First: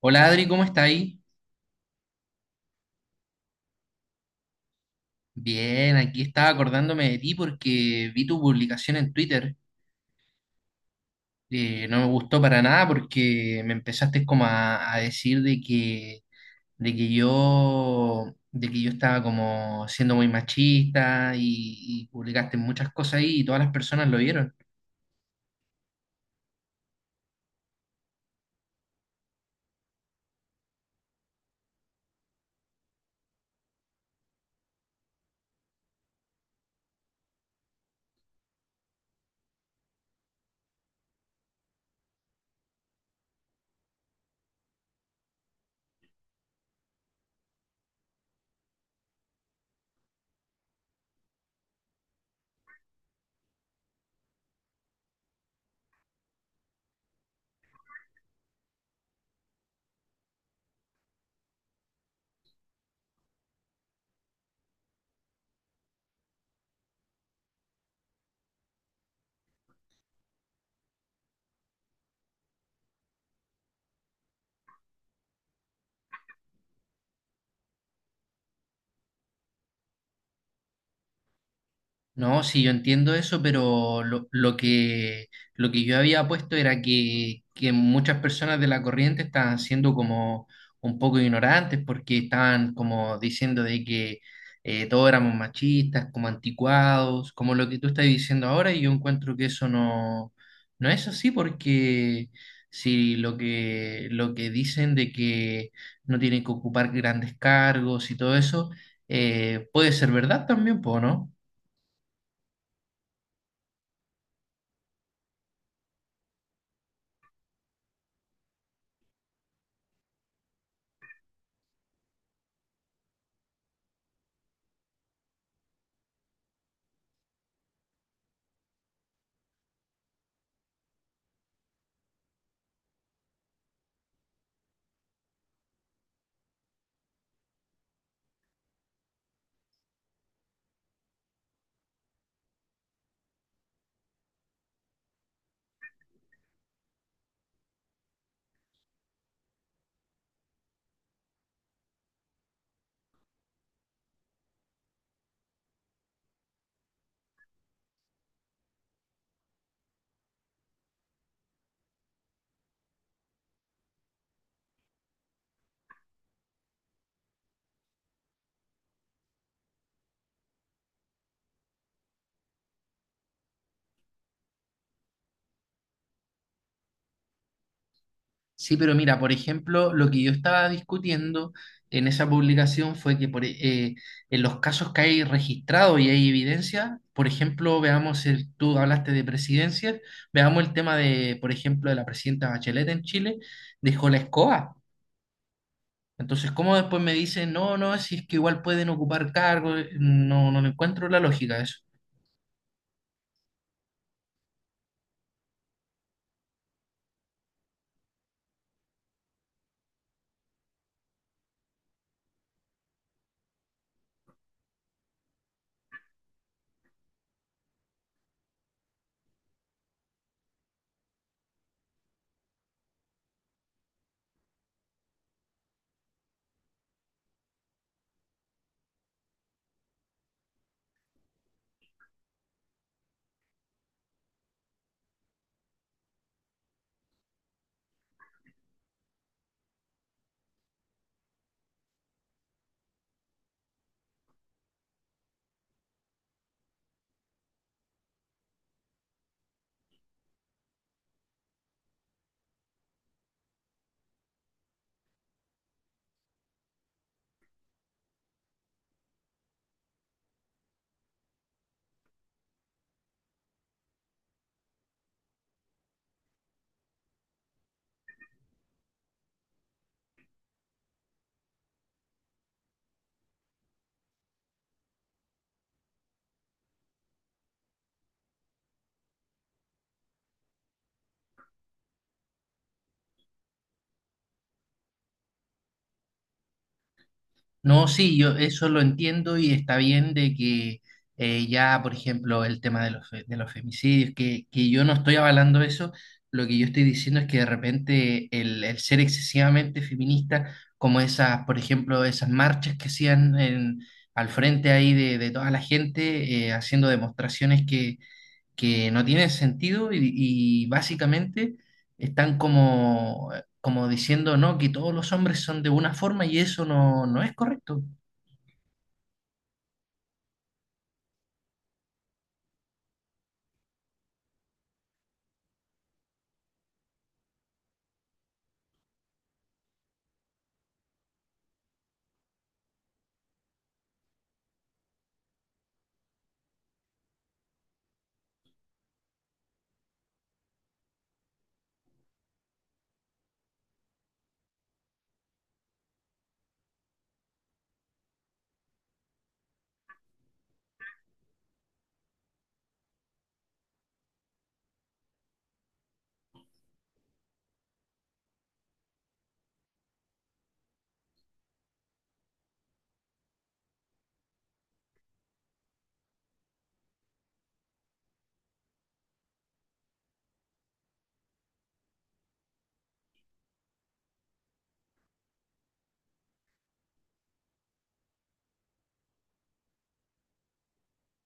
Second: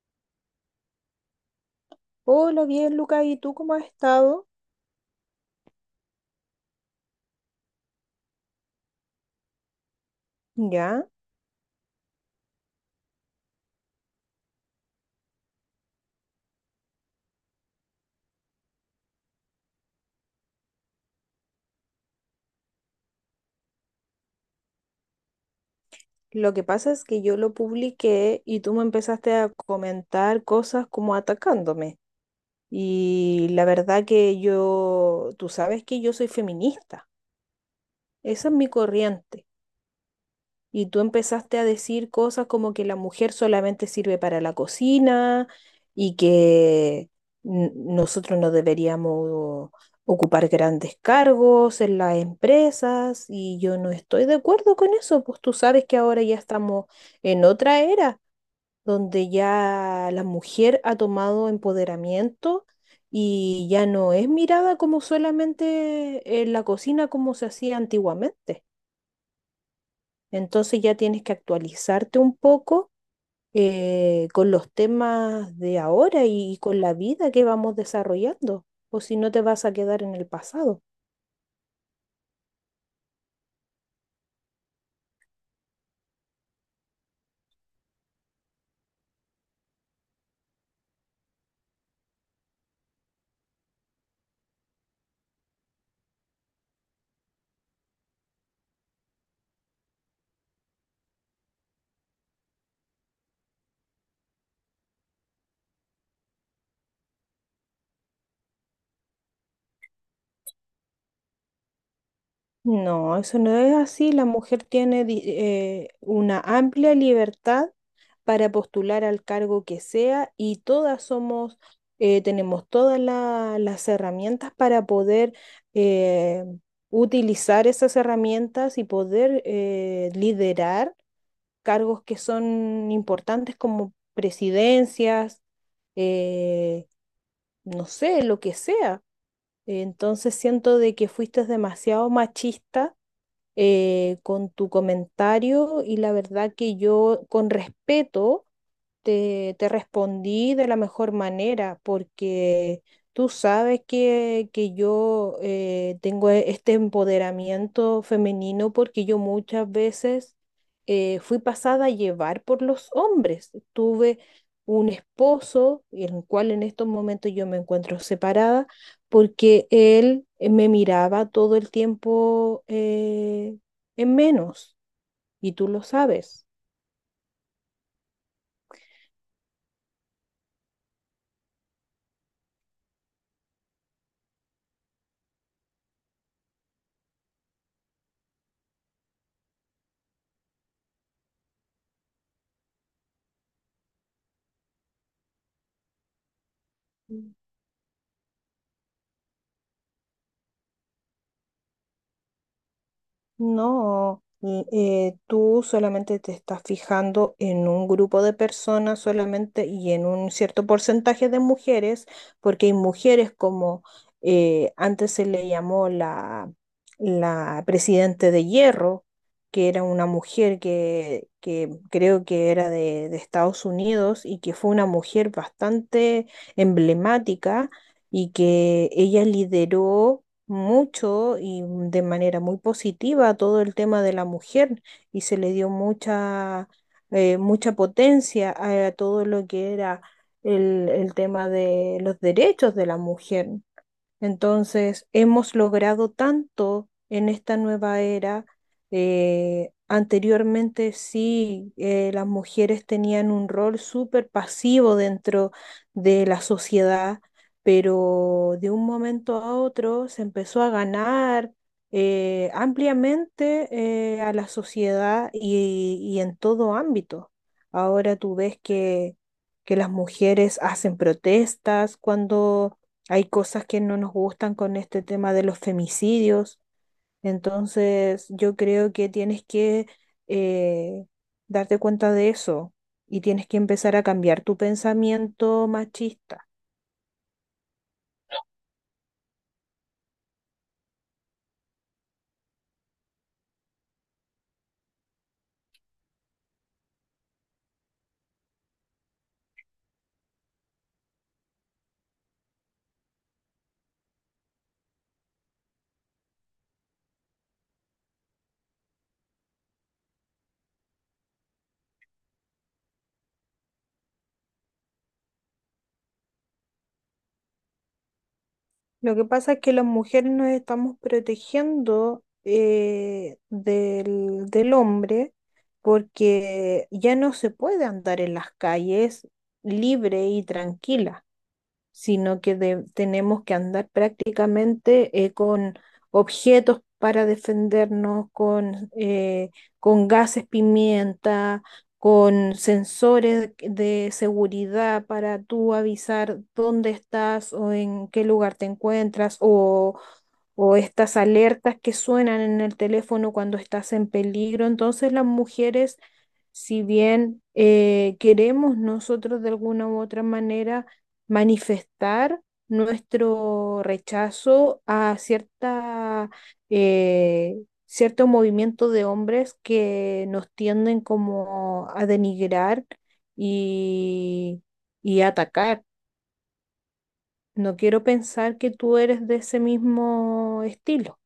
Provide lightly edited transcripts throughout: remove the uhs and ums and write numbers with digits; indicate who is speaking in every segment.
Speaker 1: Hola Adri, ¿cómo está ahí?
Speaker 2: Hola, bien, Luca, ¿y tú cómo has estado?
Speaker 1: Bien, aquí estaba acordándome de ti porque vi tu publicación en Twitter.
Speaker 2: Ya,
Speaker 1: No me gustó para nada porque me empezaste como a decir de que yo estaba como siendo muy machista y publicaste muchas cosas ahí y todas las personas lo vieron.
Speaker 2: lo que pasa es que yo lo publiqué y tú me empezaste a comentar cosas como atacándome. Y la verdad que yo, tú sabes que yo soy feminista, esa es mi corriente. Y tú empezaste a decir cosas como que la mujer solamente sirve para la cocina y que nosotros no deberíamos ocupar grandes cargos en las empresas y yo no estoy de acuerdo con eso, pues tú sabes que ahora ya estamos en otra era donde ya la mujer ha tomado empoderamiento. Y ya no es mirada como solamente en la cocina como se hacía antiguamente. Entonces ya tienes que actualizarte un poco con los temas de ahora y con la vida que vamos desarrollando, o si no te vas a quedar en el pasado.
Speaker 1: No, sí, yo entiendo eso, pero lo que yo había puesto era que muchas personas de la corriente estaban siendo como un poco ignorantes porque estaban como diciendo de que todos éramos machistas, como anticuados, como lo que tú estás diciendo ahora, y yo encuentro que eso no es así porque si lo que dicen de que no tienen que ocupar grandes cargos y todo eso, puede ser verdad también, po, ¿no?
Speaker 2: No, eso no es así. La mujer tiene una amplia libertad para postular al cargo que sea y todas somos, tenemos todas las herramientas para poder eh, utilizar esas herramientas y poder liderar cargos que son importantes como presidencias, eh, no sé, lo que sea. Entonces siento de que fuiste demasiado machista con tu comentario y la verdad que yo con respeto te respondí de la mejor manera porque tú sabes que yo tengo este empoderamiento femenino porque yo muchas veces fui pasada a llevar por los hombres. Tuve un esposo, el cual en estos momentos yo me encuentro separada, porque él me miraba todo el tiempo en menos, y tú lo sabes.
Speaker 1: Sí, pero mira, por ejemplo, lo que yo estaba discutiendo en esa publicación fue que eh, en los casos que hay registrados y hay evidencia, por ejemplo, veamos, tú hablaste de presidencias, veamos el tema de, por ejemplo, de la presidenta Bachelet en Chile, dejó la escoba. Entonces, ¿cómo después me dicen, no, no, si es que igual pueden ocupar cargos? No, no le encuentro la lógica a eso.
Speaker 2: No, l- Tú solamente te estás fijando en un grupo de personas solamente y en un cierto porcentaje de mujeres, porque hay mujeres como antes se le llamó la presidente de hierro, que era una mujer que creo que era de Estados Unidos y que fue una mujer bastante emblemática y que ella lideró mucho y de manera muy positiva todo el tema de la mujer y se le dio mucha, mucha potencia a, todo lo que era el tema de los derechos de la mujer. Entonces, hemos logrado tanto en esta nueva era. Anteriormente sí, las mujeres tenían un rol súper pasivo dentro de la sociedad, pero de un momento a otro se empezó a ganar ampliamente a la sociedad y en todo ámbito. Ahora tú ves que las mujeres hacen protestas cuando hay cosas que no nos gustan con este tema de los femicidios. Entonces, yo creo que tienes que eh, darte cuenta de eso y tienes que empezar a cambiar tu pensamiento machista.
Speaker 1: No, sí, yo eso lo entiendo y está bien de que ya, por ejemplo, el tema de de los femicidios, que yo no estoy avalando eso, lo que yo estoy diciendo es que de repente el ser excesivamente feminista, como esas, por ejemplo, esas marchas que hacían en- al frente ahí de toda la gente, haciendo demostraciones que no tiene sentido y básicamente están como diciendo, no, que todos los hombres son de una forma y eso no es correcto.
Speaker 2: Lo que pasa es que las mujeres nos estamos protegiendo del hombre porque ya no se puede andar en las calles libre y tranquila. Sino que tenemos que andar prácticamente con objetos para defendernos, con gases pimienta, con sensores de seguridad para tú avisar dónde estás o en qué lugar te encuentras o estas alertas que suenan en el teléfono cuando estás en peligro. Entonces las mujeres, si bien queremos nosotros de alguna u otra manera manifestar nuestro rechazo a cierta, eh, cierto movimiento de hombres que nos tienden como a denigrar y, y atacar. No quiero pensar que tú eres de ese mismo estilo.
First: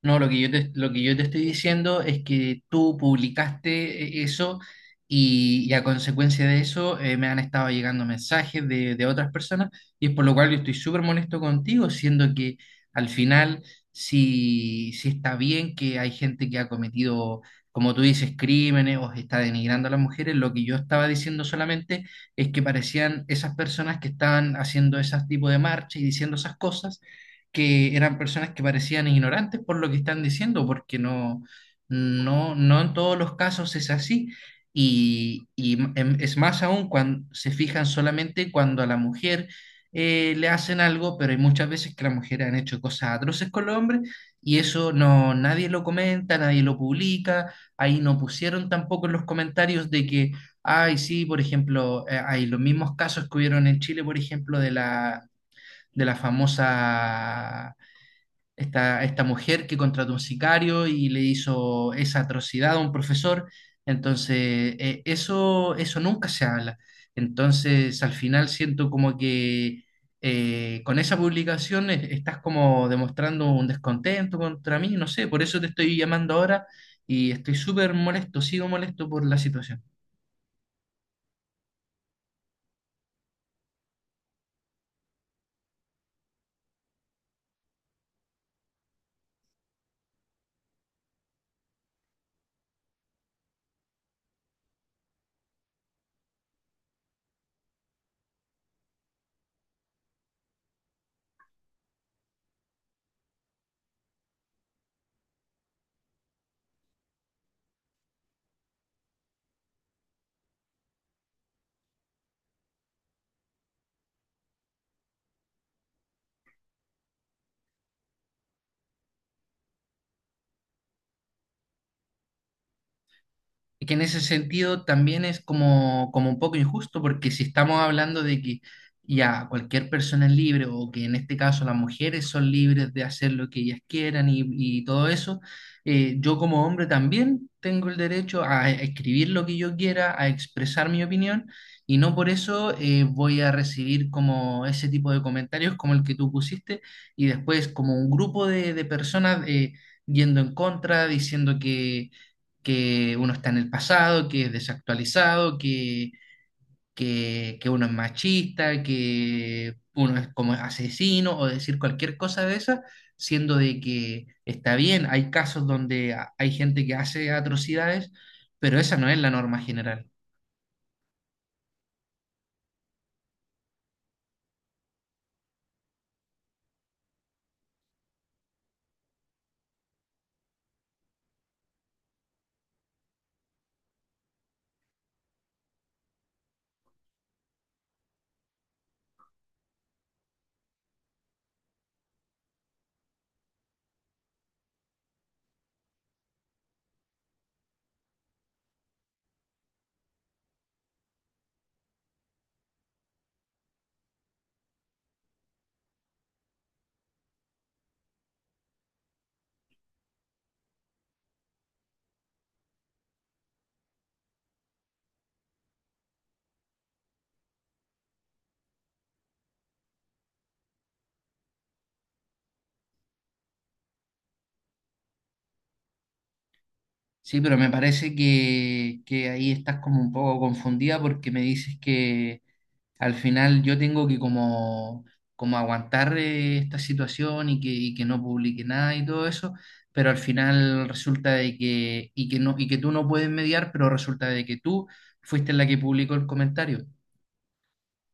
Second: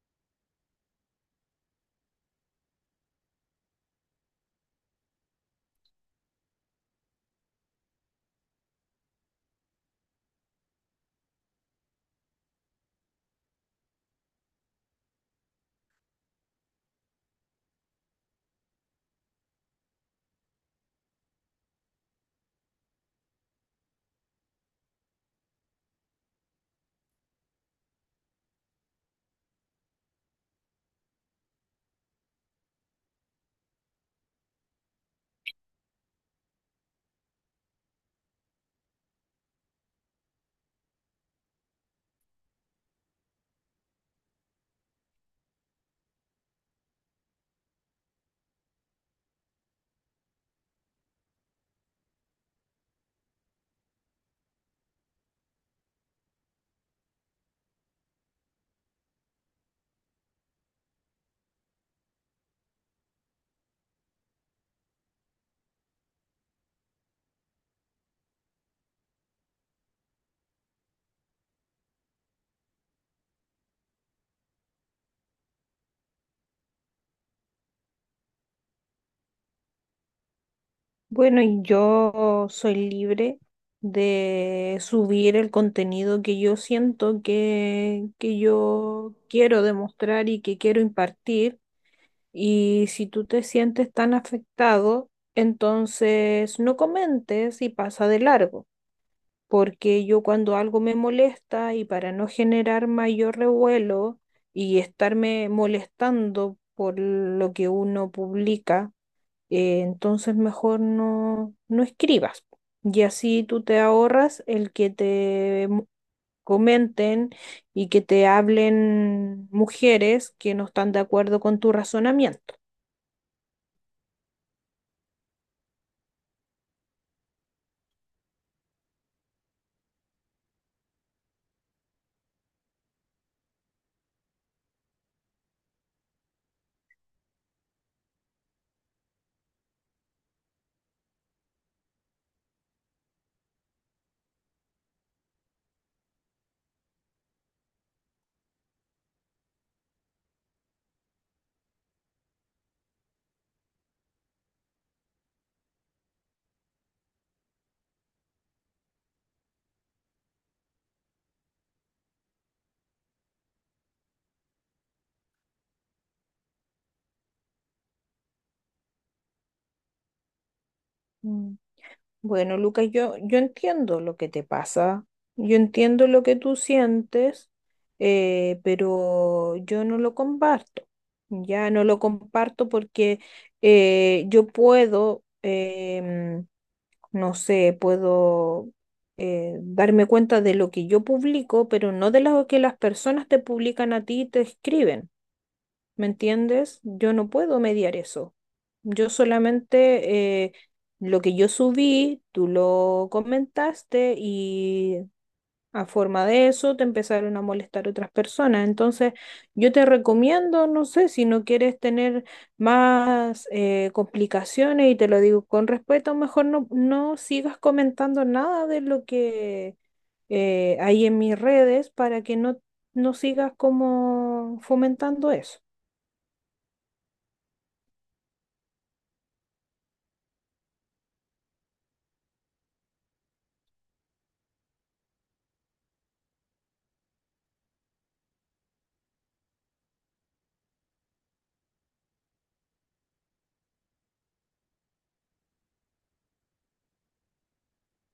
Speaker 1: No, lo que yo te estoy diciendo es que tú publicaste eso y a consecuencia de eso me han estado llegando mensajes de otras personas y es por lo cual yo estoy súper molesto contigo, siendo que al final sí, sí está bien que hay gente que ha cometido, como tú dices, crímenes o está denigrando a las mujeres. Lo que yo estaba diciendo solamente es que parecían esas personas que estaban haciendo ese tipo de marchas y diciendo esas cosas que eran personas que parecían ignorantes por lo que están diciendo, porque no en todos los casos es así. Y, es más aún cuando se fijan solamente cuando a la mujer le hacen algo, pero hay muchas veces que las mujeres han hecho cosas atroces con los hombres y eso no, nadie lo comenta, nadie lo publica. Ahí no pusieron tampoco en los comentarios de que, ay, sí, por ejemplo, hay los mismos casos que hubieron en Chile, por ejemplo, de la famosa esta mujer que contrató un sicario y le hizo esa atrocidad a un profesor. Entonces, eso nunca se habla. Entonces, al final siento como que con esa publicación estás como demostrando un descontento contra mí, no sé, por eso te estoy llamando ahora y estoy súper molesto, sigo molesto por la situación.
Speaker 2: Bueno, y yo soy libre de subir el contenido que yo siento que yo quiero demostrar y que quiero impartir. Y si tú te sientes tan afectado, entonces no comentes y pasa de largo, porque yo cuando algo me molesta y para no generar mayor revuelo y estarme molestando por lo que uno publica, entonces mejor no, no escribas. Y así tú te ahorras el que comenten y que te hablen mujeres que no están de acuerdo con tu razonamiento.
Speaker 1: Y que en ese sentido también es como un poco injusto, porque si estamos hablando de que ya cualquier persona es libre, o que en este caso las mujeres son libres de hacer lo que ellas quieran y todo eso, yo como hombre también tengo el derecho a escribir lo que yo quiera, a expresar mi opinión, y no por eso voy a recibir como ese tipo de comentarios como el que tú pusiste, y después como un grupo de personas yendo en contra, diciendo que uno está en el pasado, que es desactualizado, que uno es machista, que uno es como asesino o decir cualquier cosa de esa, siendo de que está bien, hay casos donde hay gente que hace atrocidades, pero esa no es la norma general.
Speaker 2: Mm. Bueno, Lucas, yo entiendo lo que te pasa, yo entiendo lo que tú sientes, pero yo no lo comparto. Ya no lo comparto porque yo puedo no sé, puedo darme cuenta de lo que yo publico, pero no de lo que las personas te publican a ti y te escriben. ¿Me entiendes? Yo no puedo mediar eso. Yo solamente lo que yo subí, tú lo comentaste y a forma de eso te empezaron a molestar otras personas. Entonces, yo te recomiendo, no sé, si no quieres tener más complicaciones, y te lo digo con respeto, mejor no, no sigas comentando nada de lo que hay en mis redes para que no, no sigas como fomentando eso.
Speaker 1: Sí, pero me parece que ahí estás como un poco confundida porque me dices que al final yo tengo que como aguantar esta situación y que no publique nada y todo eso, pero al final resulta de que, y que no, y que tú no puedes mediar, pero resulta de que tú fuiste la que publicó el comentario.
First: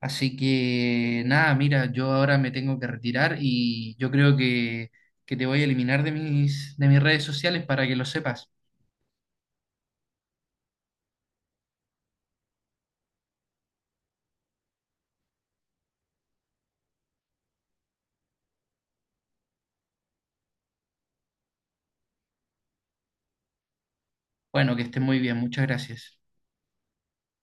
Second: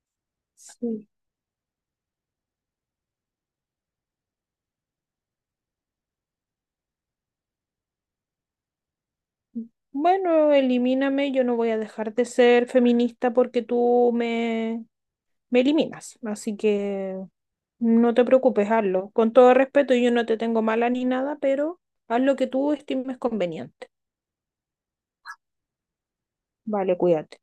Speaker 1: Así
Speaker 2: Sí.
Speaker 1: que nada, mira, yo ahora me tengo que retirar y yo creo que te voy a eliminar de mis redes sociales para que lo sepas.
Speaker 2: Bueno, elimíname, yo no voy a dejar de ser feminista porque tú me, me eliminas. Así que... No te preocupes, hazlo. Con todo respeto, yo no te tengo mala ni nada, pero haz lo que tú estimes conveniente.
Speaker 1: Bueno, que estés muy bien, muchas gracias.
Speaker 2: Vale, cuídate.